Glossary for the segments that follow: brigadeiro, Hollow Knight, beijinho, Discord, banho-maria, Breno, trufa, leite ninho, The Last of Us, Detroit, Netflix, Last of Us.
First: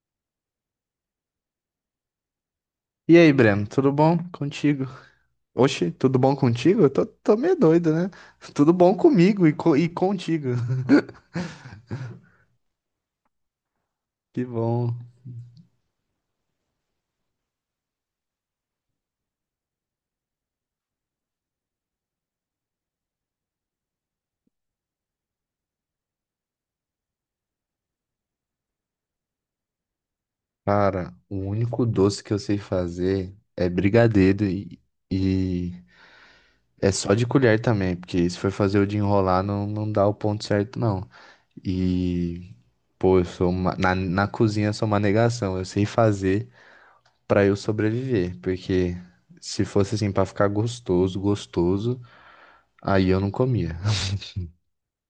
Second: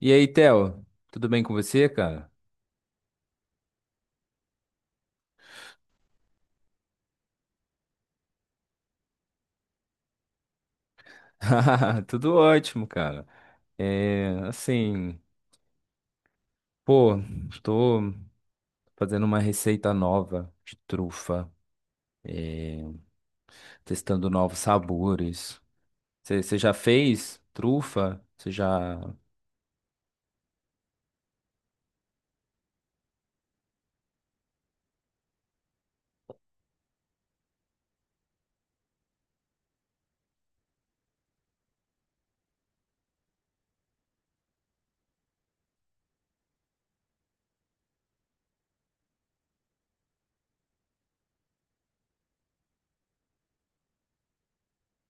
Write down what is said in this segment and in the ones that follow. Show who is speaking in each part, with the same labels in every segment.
Speaker 1: E aí, Theo, tudo bem com você, cara?
Speaker 2: E aí, Breno, tudo bom contigo? Oxi, tudo bom contigo? Eu tô meio doido, né? Tudo bom comigo e, e contigo.
Speaker 1: Tudo ótimo, cara. É,
Speaker 2: Que bom.
Speaker 1: assim, pô, estou fazendo uma receita nova de trufa, é, testando novos sabores. Você já fez trufa? Você já.
Speaker 2: Cara, o único doce que eu sei fazer é brigadeiro e é só de colher também, porque se for fazer o de enrolar, não, não dá o ponto certo, não. E, pô, na, na cozinha eu sou uma negação. Eu sei fazer pra eu sobreviver, porque se fosse assim pra ficar gostoso, gostoso, aí eu não comia.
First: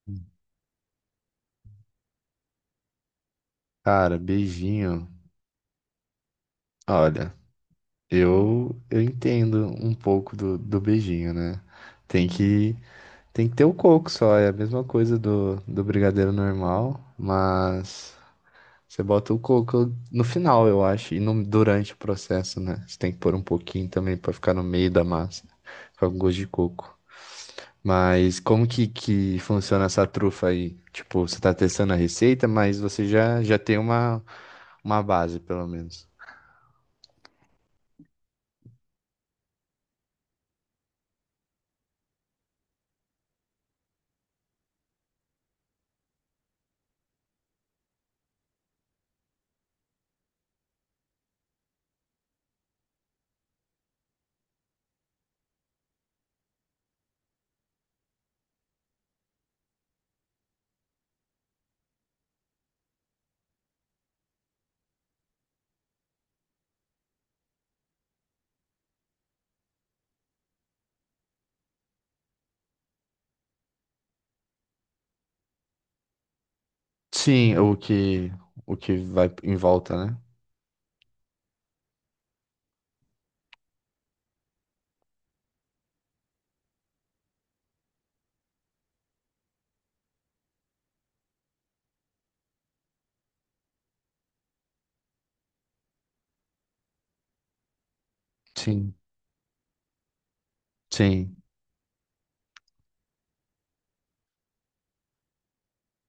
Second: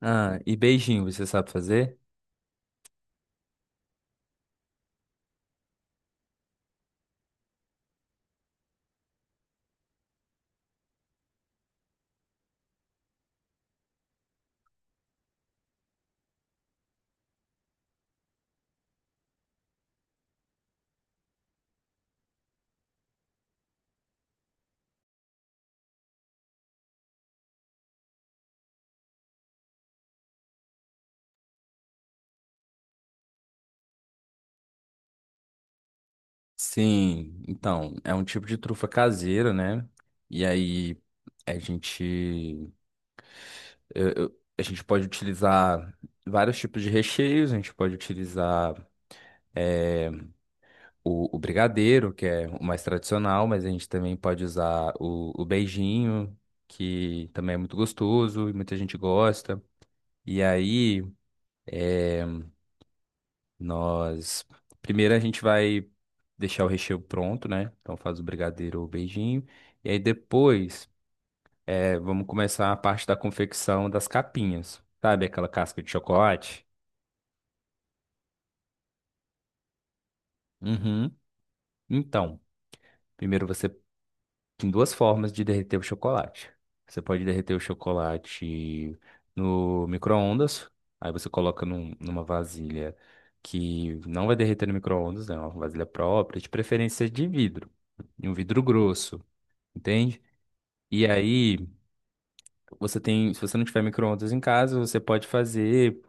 Speaker 1: Ah, e beijinho, você sabe fazer?
Speaker 2: Cara, beijinho. Olha, eu entendo um pouco do, do beijinho, né? Tem que tem que ter o coco só, é a mesma coisa do, do brigadeiro normal, mas você bota o coco no final, eu acho, e no, durante o processo, né? Você tem que pôr um pouquinho também pra ficar no meio da massa, ficar com gosto de coco. Mas como que funciona essa trufa aí? Tipo, você tá testando a receita, mas você já tem uma base, pelo menos.
Speaker 1: Sim, então, é um tipo de trufa caseira, né? E aí, a gente a gente pode utilizar vários tipos de recheios, a gente pode utilizar o brigadeiro, que é o mais tradicional, mas a gente também pode usar o beijinho, que também é muito gostoso e muita gente gosta. E aí, nós. Primeiro a gente vai deixar o recheio pronto, né? Então faz o brigadeiro ou o beijinho. E aí depois, vamos começar a parte da confecção das capinhas. Sabe aquela casca de chocolate?
Speaker 2: Sim, o que vai em volta, né?
Speaker 1: Uhum. Então. Primeiro você Tem duas formas de derreter o chocolate. Você pode derreter o chocolate no micro-ondas, aí você coloca numa vasilha que não vai derreter no micro-ondas, né? É uma vasilha própria, de preferência de vidro, de um vidro
Speaker 2: Sim,
Speaker 1: grosso, entende? E
Speaker 2: sim,
Speaker 1: aí você tem, se você não tiver micro-ondas em casa, você pode fazer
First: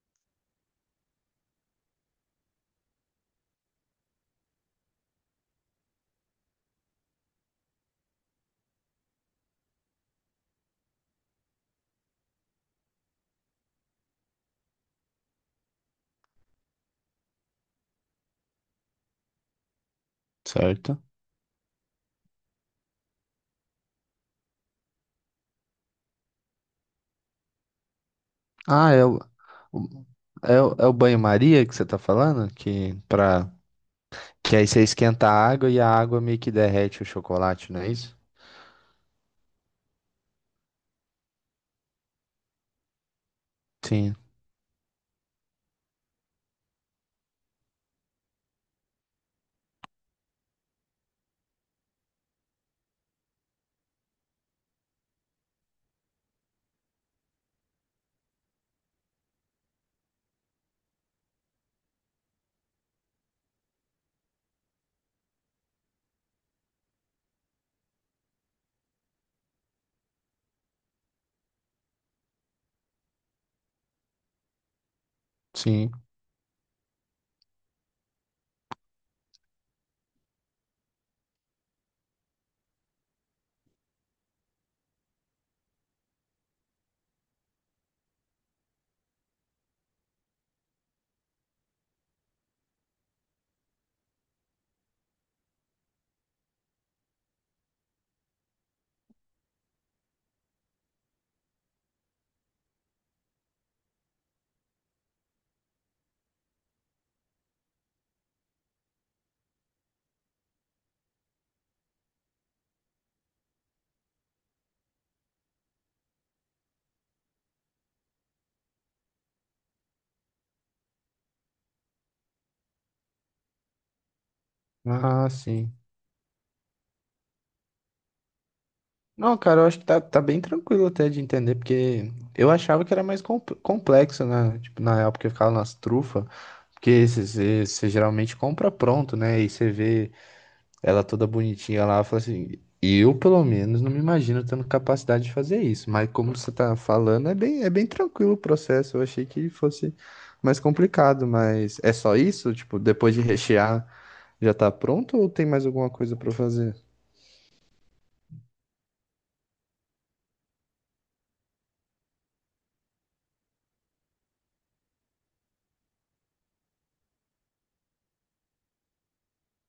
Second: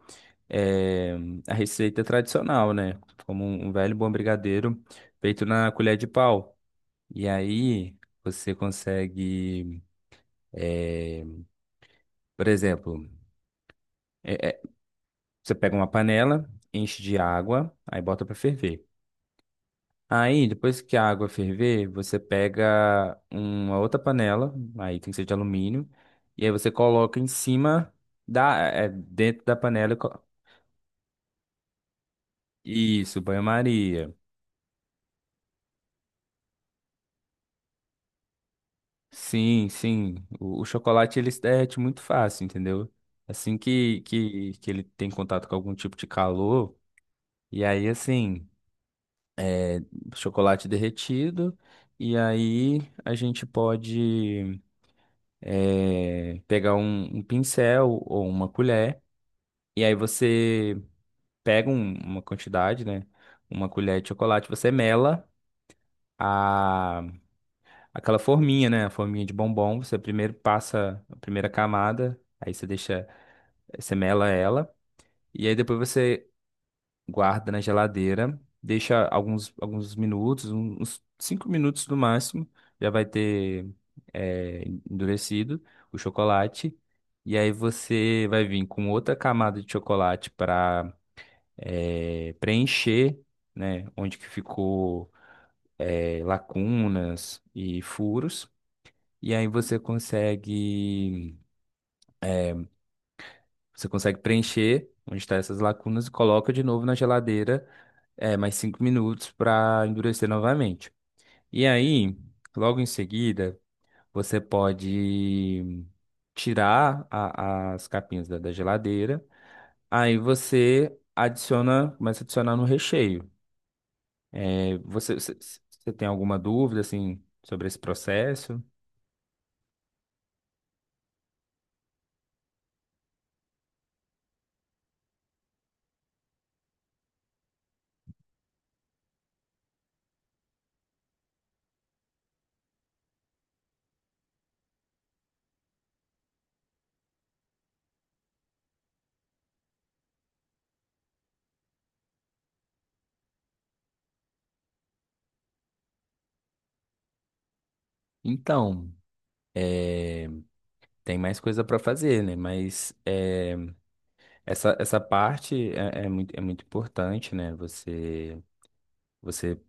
Speaker 1: eh, a receita tradicional, né? Como um velho bom brigadeiro feito na colher de pau. E aí você consegue, por exemplo. É, Você pega uma panela, enche de água, aí bota pra ferver. Aí, depois que
Speaker 2: certo.
Speaker 1: a água ferver, você pega uma outra panela, aí tem que ser de alumínio, e aí você coloca em cima
Speaker 2: Ah, é o,
Speaker 1: dentro da panela.
Speaker 2: o- é, é o banho-maria que você tá falando? Que
Speaker 1: Isso,
Speaker 2: para
Speaker 1: banho-maria.
Speaker 2: que aí você esquenta a água e a água meio que derrete o chocolate, não é isso?
Speaker 1: Sim, sim. O chocolate ele se derrete muito fácil, entendeu? Assim que,
Speaker 2: Sim,
Speaker 1: que, que ele tem contato com algum tipo de calor, e aí assim, chocolate derretido, e aí a gente pode. É, pegar um pincel ou uma colher, e aí você pega uma quantidade, né? Uma colher de chocolate, você mela a, aquela forminha, né? A forminha de bombom. Você primeiro passa a primeira camada, aí você deixa, você mela ela, e aí depois
Speaker 2: sim.
Speaker 1: você guarda na geladeira, deixa alguns minutos, uns 5 minutos no máximo, já vai ter é, endurecido o chocolate. E aí você vai vir com outra camada de chocolate para preencher, né, onde que ficou lacunas e furos. E aí você consegue preencher onde estão essas lacunas e coloca de novo na geladeira mais cinco minutos para endurecer novamente. E aí, logo em seguida, você pode tirar as capinhas da geladeira. Aí você adiciona, começa a adicionar no recheio. É, Você,
Speaker 2: Ah,
Speaker 1: você,
Speaker 2: sim.
Speaker 1: você tem alguma dúvida assim sobre esse processo?
Speaker 2: Não, cara, eu acho que tá, tá bem tranquilo até de entender, porque eu achava que era mais complexo, né? Tipo, na época que eu ficava nas trufas, porque você geralmente compra pronto, né? E você vê ela toda bonitinha lá, fala assim, eu pelo menos não me imagino tendo capacidade de fazer isso, mas como você tá falando, é bem tranquilo o processo, eu achei que fosse mais complicado, mas é só isso? Tipo, depois de rechear, já tá pronto ou tem mais alguma coisa pra fazer?
Speaker 1: Então, é, tem mais coisa para fazer, né? Mas essa parte é muito importante, né? Você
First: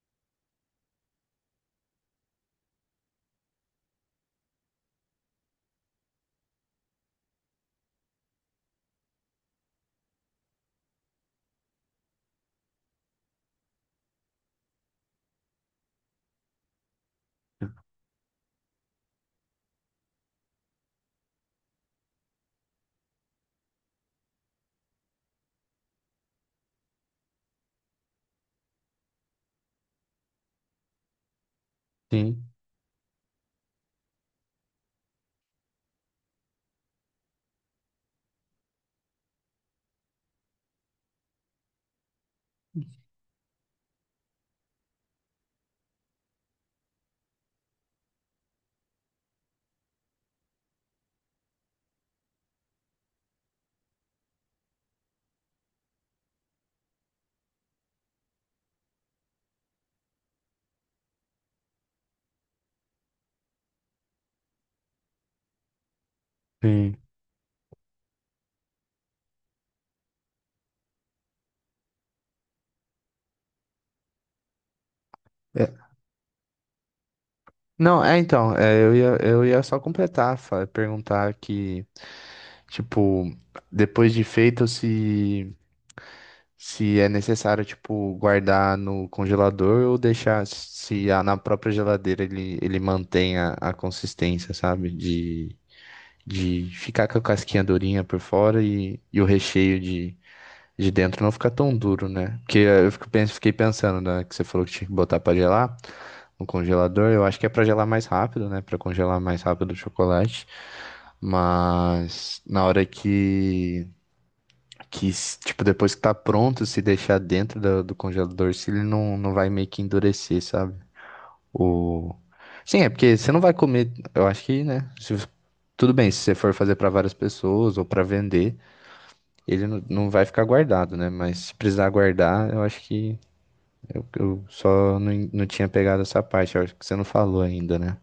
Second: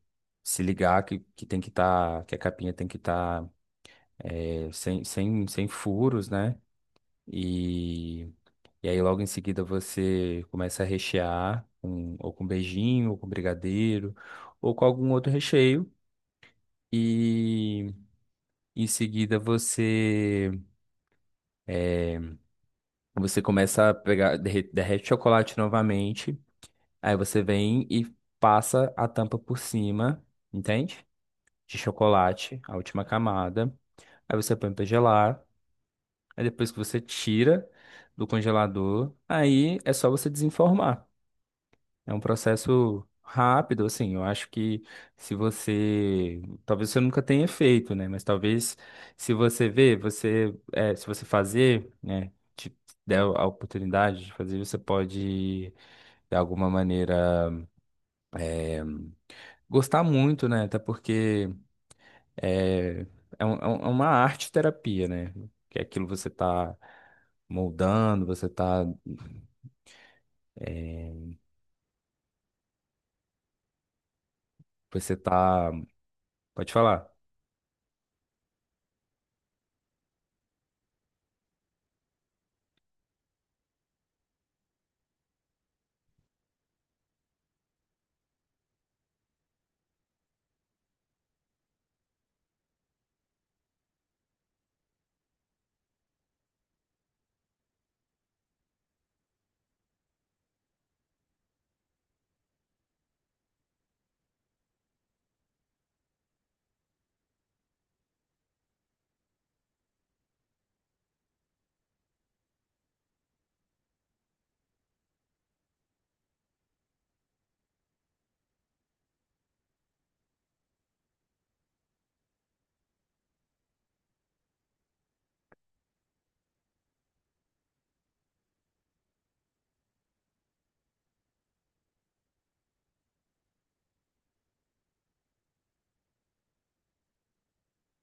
Speaker 1: se ligar que tem que estar, que a capinha tem que estar sem furos, né? E, e aí logo em seguida você começa a rechear com, ou com beijinho, ou com brigadeiro, ou com algum outro recheio. E em seguida você começa a pegar, derrete o chocolate novamente. Aí você vem e passa a tampa por cima, entende? De
Speaker 2: Sim,
Speaker 1: chocolate, a última camada. Aí você põe pra gelar. Aí depois que você tira do congelador, aí é só você desenformar. É um processo rápido, assim. Eu acho que se você, talvez você nunca tenha feito, né? Mas talvez se você ver, se você fazer, né? Te der a oportunidade de fazer, você pode de alguma maneira gostar muito, né? Até porque é, é uma arte terapia, né? Que é aquilo que você tá
Speaker 2: sim.
Speaker 1: moldando, você tá. Você
Speaker 2: É,
Speaker 1: tá. Pode falar.
Speaker 2: não, é então, é, eu ia só completar, perguntar que, tipo, depois de feito, se é necessário, tipo, guardar no congelador ou deixar se na própria geladeira ele, ele mantém a consistência, sabe? De ficar com a casquinha durinha por fora e o recheio de dentro não ficar tão duro, né? Porque eu fico, fiquei pensando, né, que você falou que tinha que botar pra gelar no congelador. Eu acho que é pra gelar mais rápido, né? Pra congelar mais rápido o chocolate. Mas na hora que, tipo, depois que tá pronto, se deixar dentro do, do congelador, se ele não, não vai meio que endurecer, sabe? O... Sim, é porque você não vai comer, eu acho que, né? Se tudo bem, se você for fazer pra várias pessoas ou pra vender, ele não, não vai ficar guardado, né? Mas se precisar guardar, eu acho que eu só não, não tinha pegado essa parte, eu acho que você não falou ainda, né?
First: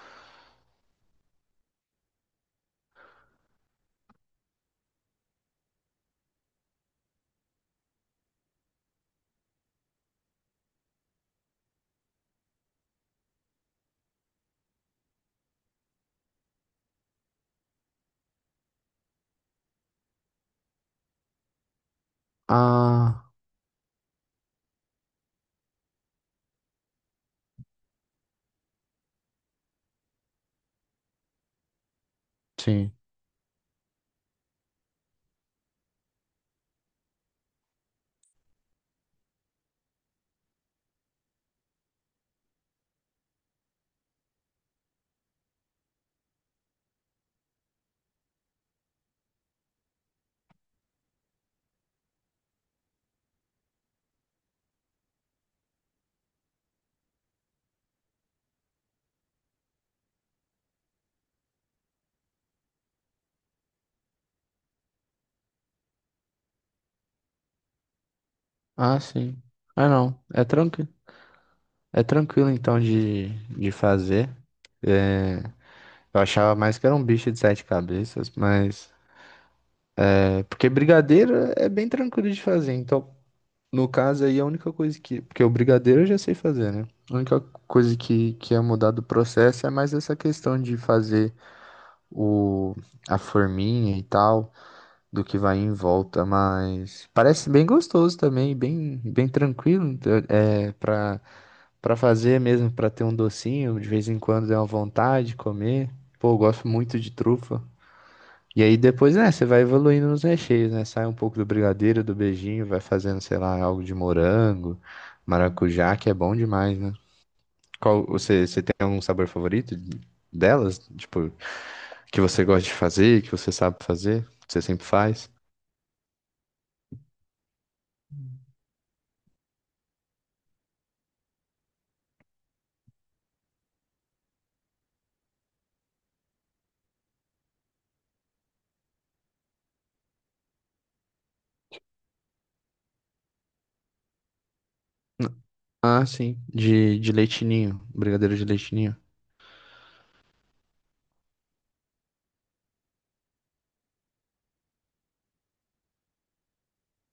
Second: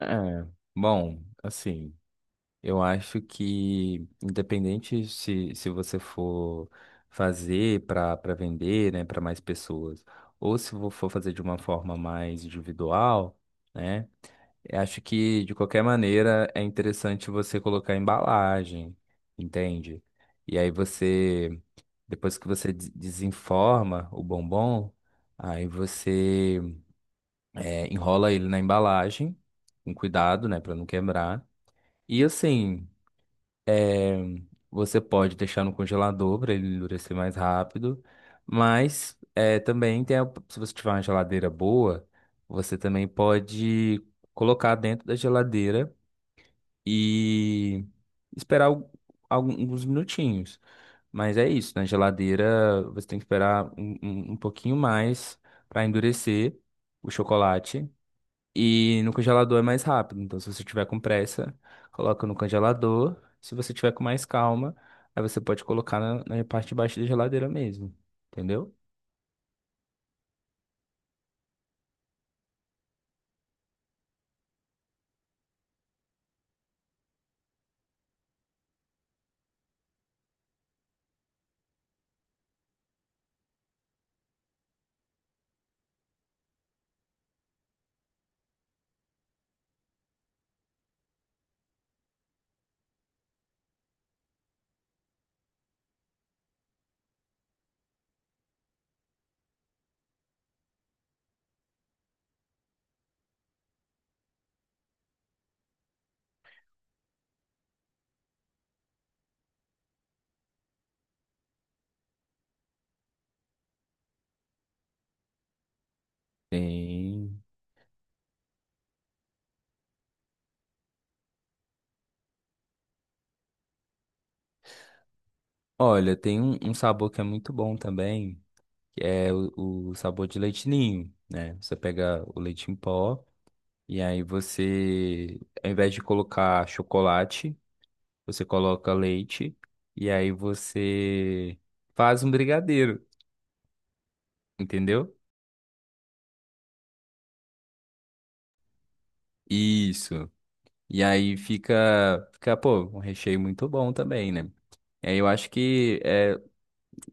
Speaker 1: É, bom, assim, eu acho que independente se, se você for fazer para vender, né, para mais pessoas, ou se vo- for fazer de uma forma mais individual, né, eu acho que de qualquer maneira é interessante você colocar embalagem, entende? E aí você, depois que você
Speaker 2: Ah,
Speaker 1: desenforma o bombom, aí você enrola ele na embalagem, com cuidado, né, para não quebrar. E assim,
Speaker 2: sim.
Speaker 1: você pode deixar no congelador para ele endurecer mais rápido, mas também tem se você tiver uma geladeira boa, você também pode colocar dentro da geladeira e esperar alguns minutinhos. Mas é isso, na geladeira você tem que esperar um pouquinho mais para endurecer o chocolate. E no congelador é mais rápido. Então, se você tiver com pressa, coloca no congelador. Se você tiver com mais calma, aí você pode colocar na, na parte de baixo da geladeira mesmo. Entendeu?
Speaker 2: Ah, sim. Ah, não. É tranquilo. É tranquilo então de fazer. Eu achava mais que era um bicho de sete cabeças, mas. É, porque brigadeiro é bem tranquilo de fazer. Então, no caso aí, a única coisa que. Porque o brigadeiro eu já sei fazer, né? A única coisa que ia mudar do processo é mais essa questão de fazer o, a forminha e tal, do que vai em volta. Mas parece bem gostoso também, bem, bem tranquilo então é, pra, pra fazer mesmo, pra ter um docinho, de vez em quando é uma vontade de comer. Pô, eu gosto muito de trufa. E aí depois, né, você vai evoluindo nos recheios, né? Sai um pouco do brigadeiro, do beijinho, vai fazendo, sei lá, algo de morango, maracujá, que é bom demais, né?
Speaker 1: Tem.
Speaker 2: Qual, você tem algum sabor favorito de- delas? Tipo, que você gosta de fazer, que você sabe fazer, que você sempre faz?
Speaker 1: Olha, tem um sabor que é muito bom também, que é o sabor de leite ninho, né? Você pega o leite em pó e aí você, ao invés de colocar chocolate, você coloca leite e aí você faz um brigadeiro, entendeu?
Speaker 2: Ah, sim, de leite ninho, brigadeiro de leite ninho.
Speaker 1: Isso. E aí fica, fica, pô, um recheio muito bom também, né? E aí eu acho que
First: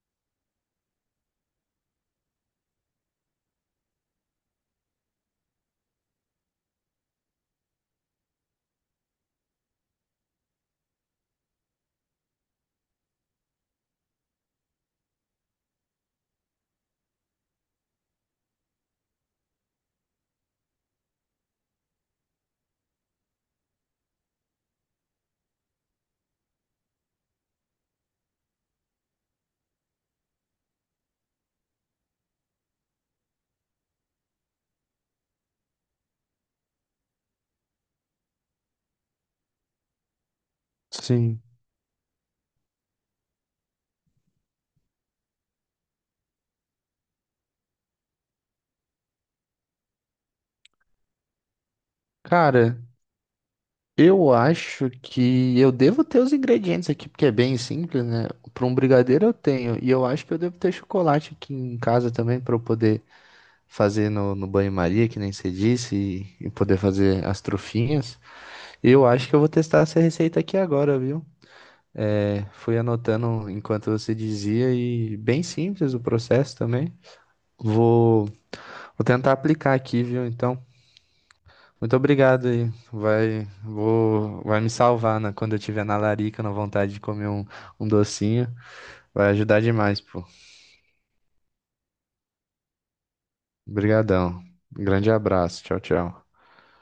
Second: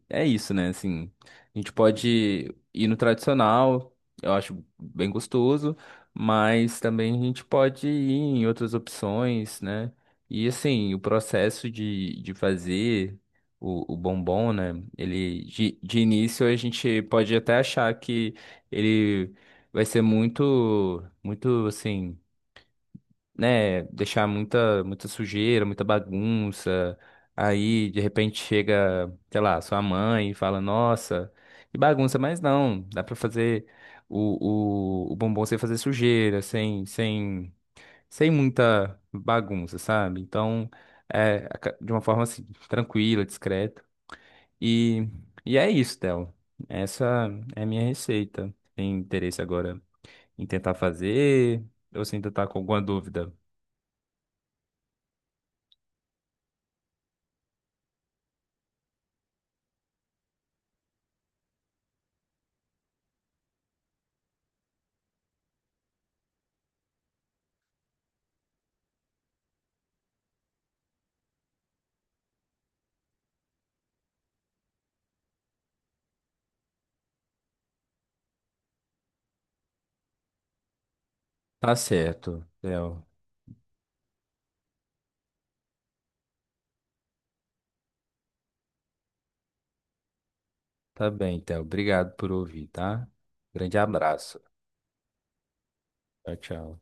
Speaker 1: é isso, né? Assim, a gente pode ir no tradicional, eu acho bem gostoso, mas também a gente pode ir em outras opções, né? E assim, o processo de fazer o bombom, né? Ele, de início a gente pode até achar que ele vai ser muito, assim né, deixar muita sujeira, muita bagunça. Aí, de repente, chega, sei lá, sua mãe e fala, nossa, que bagunça, mas não, dá pra fazer o bombom sem fazer sujeira, sem muita bagunça, sabe? Então,
Speaker 2: Sim.
Speaker 1: de uma forma assim, tranquila, discreta. E, e é isso, Théo. Essa é a minha receita. Tem interesse agora em tentar fazer ou se ainda tá com
Speaker 2: Cara,
Speaker 1: alguma dúvida?
Speaker 2: eu acho que eu devo ter os ingredientes aqui, porque é bem simples, né? Para um brigadeiro eu tenho, e eu acho que eu devo ter chocolate aqui em casa também para eu poder fazer no, no banho-maria, que nem você disse, e poder fazer as trufinhas. Eu acho que eu vou testar essa receita aqui agora, viu? É, fui anotando enquanto você dizia, e bem simples o processo também. Vou, vou tentar aplicar aqui, viu? Então.
Speaker 1: Tá
Speaker 2: Muito
Speaker 1: certo,
Speaker 2: obrigado aí.
Speaker 1: Theo.
Speaker 2: Vai me salvar na, quando eu tiver na larica, na vontade de comer um, um docinho. Vai ajudar demais, pô.
Speaker 1: Tá bem, Theo. Obrigado por ouvir, tá? Grande abraço.
Speaker 2: Obrigadão. Grande abraço. Tchau, tchau.
Speaker 1: Tchau, tchau.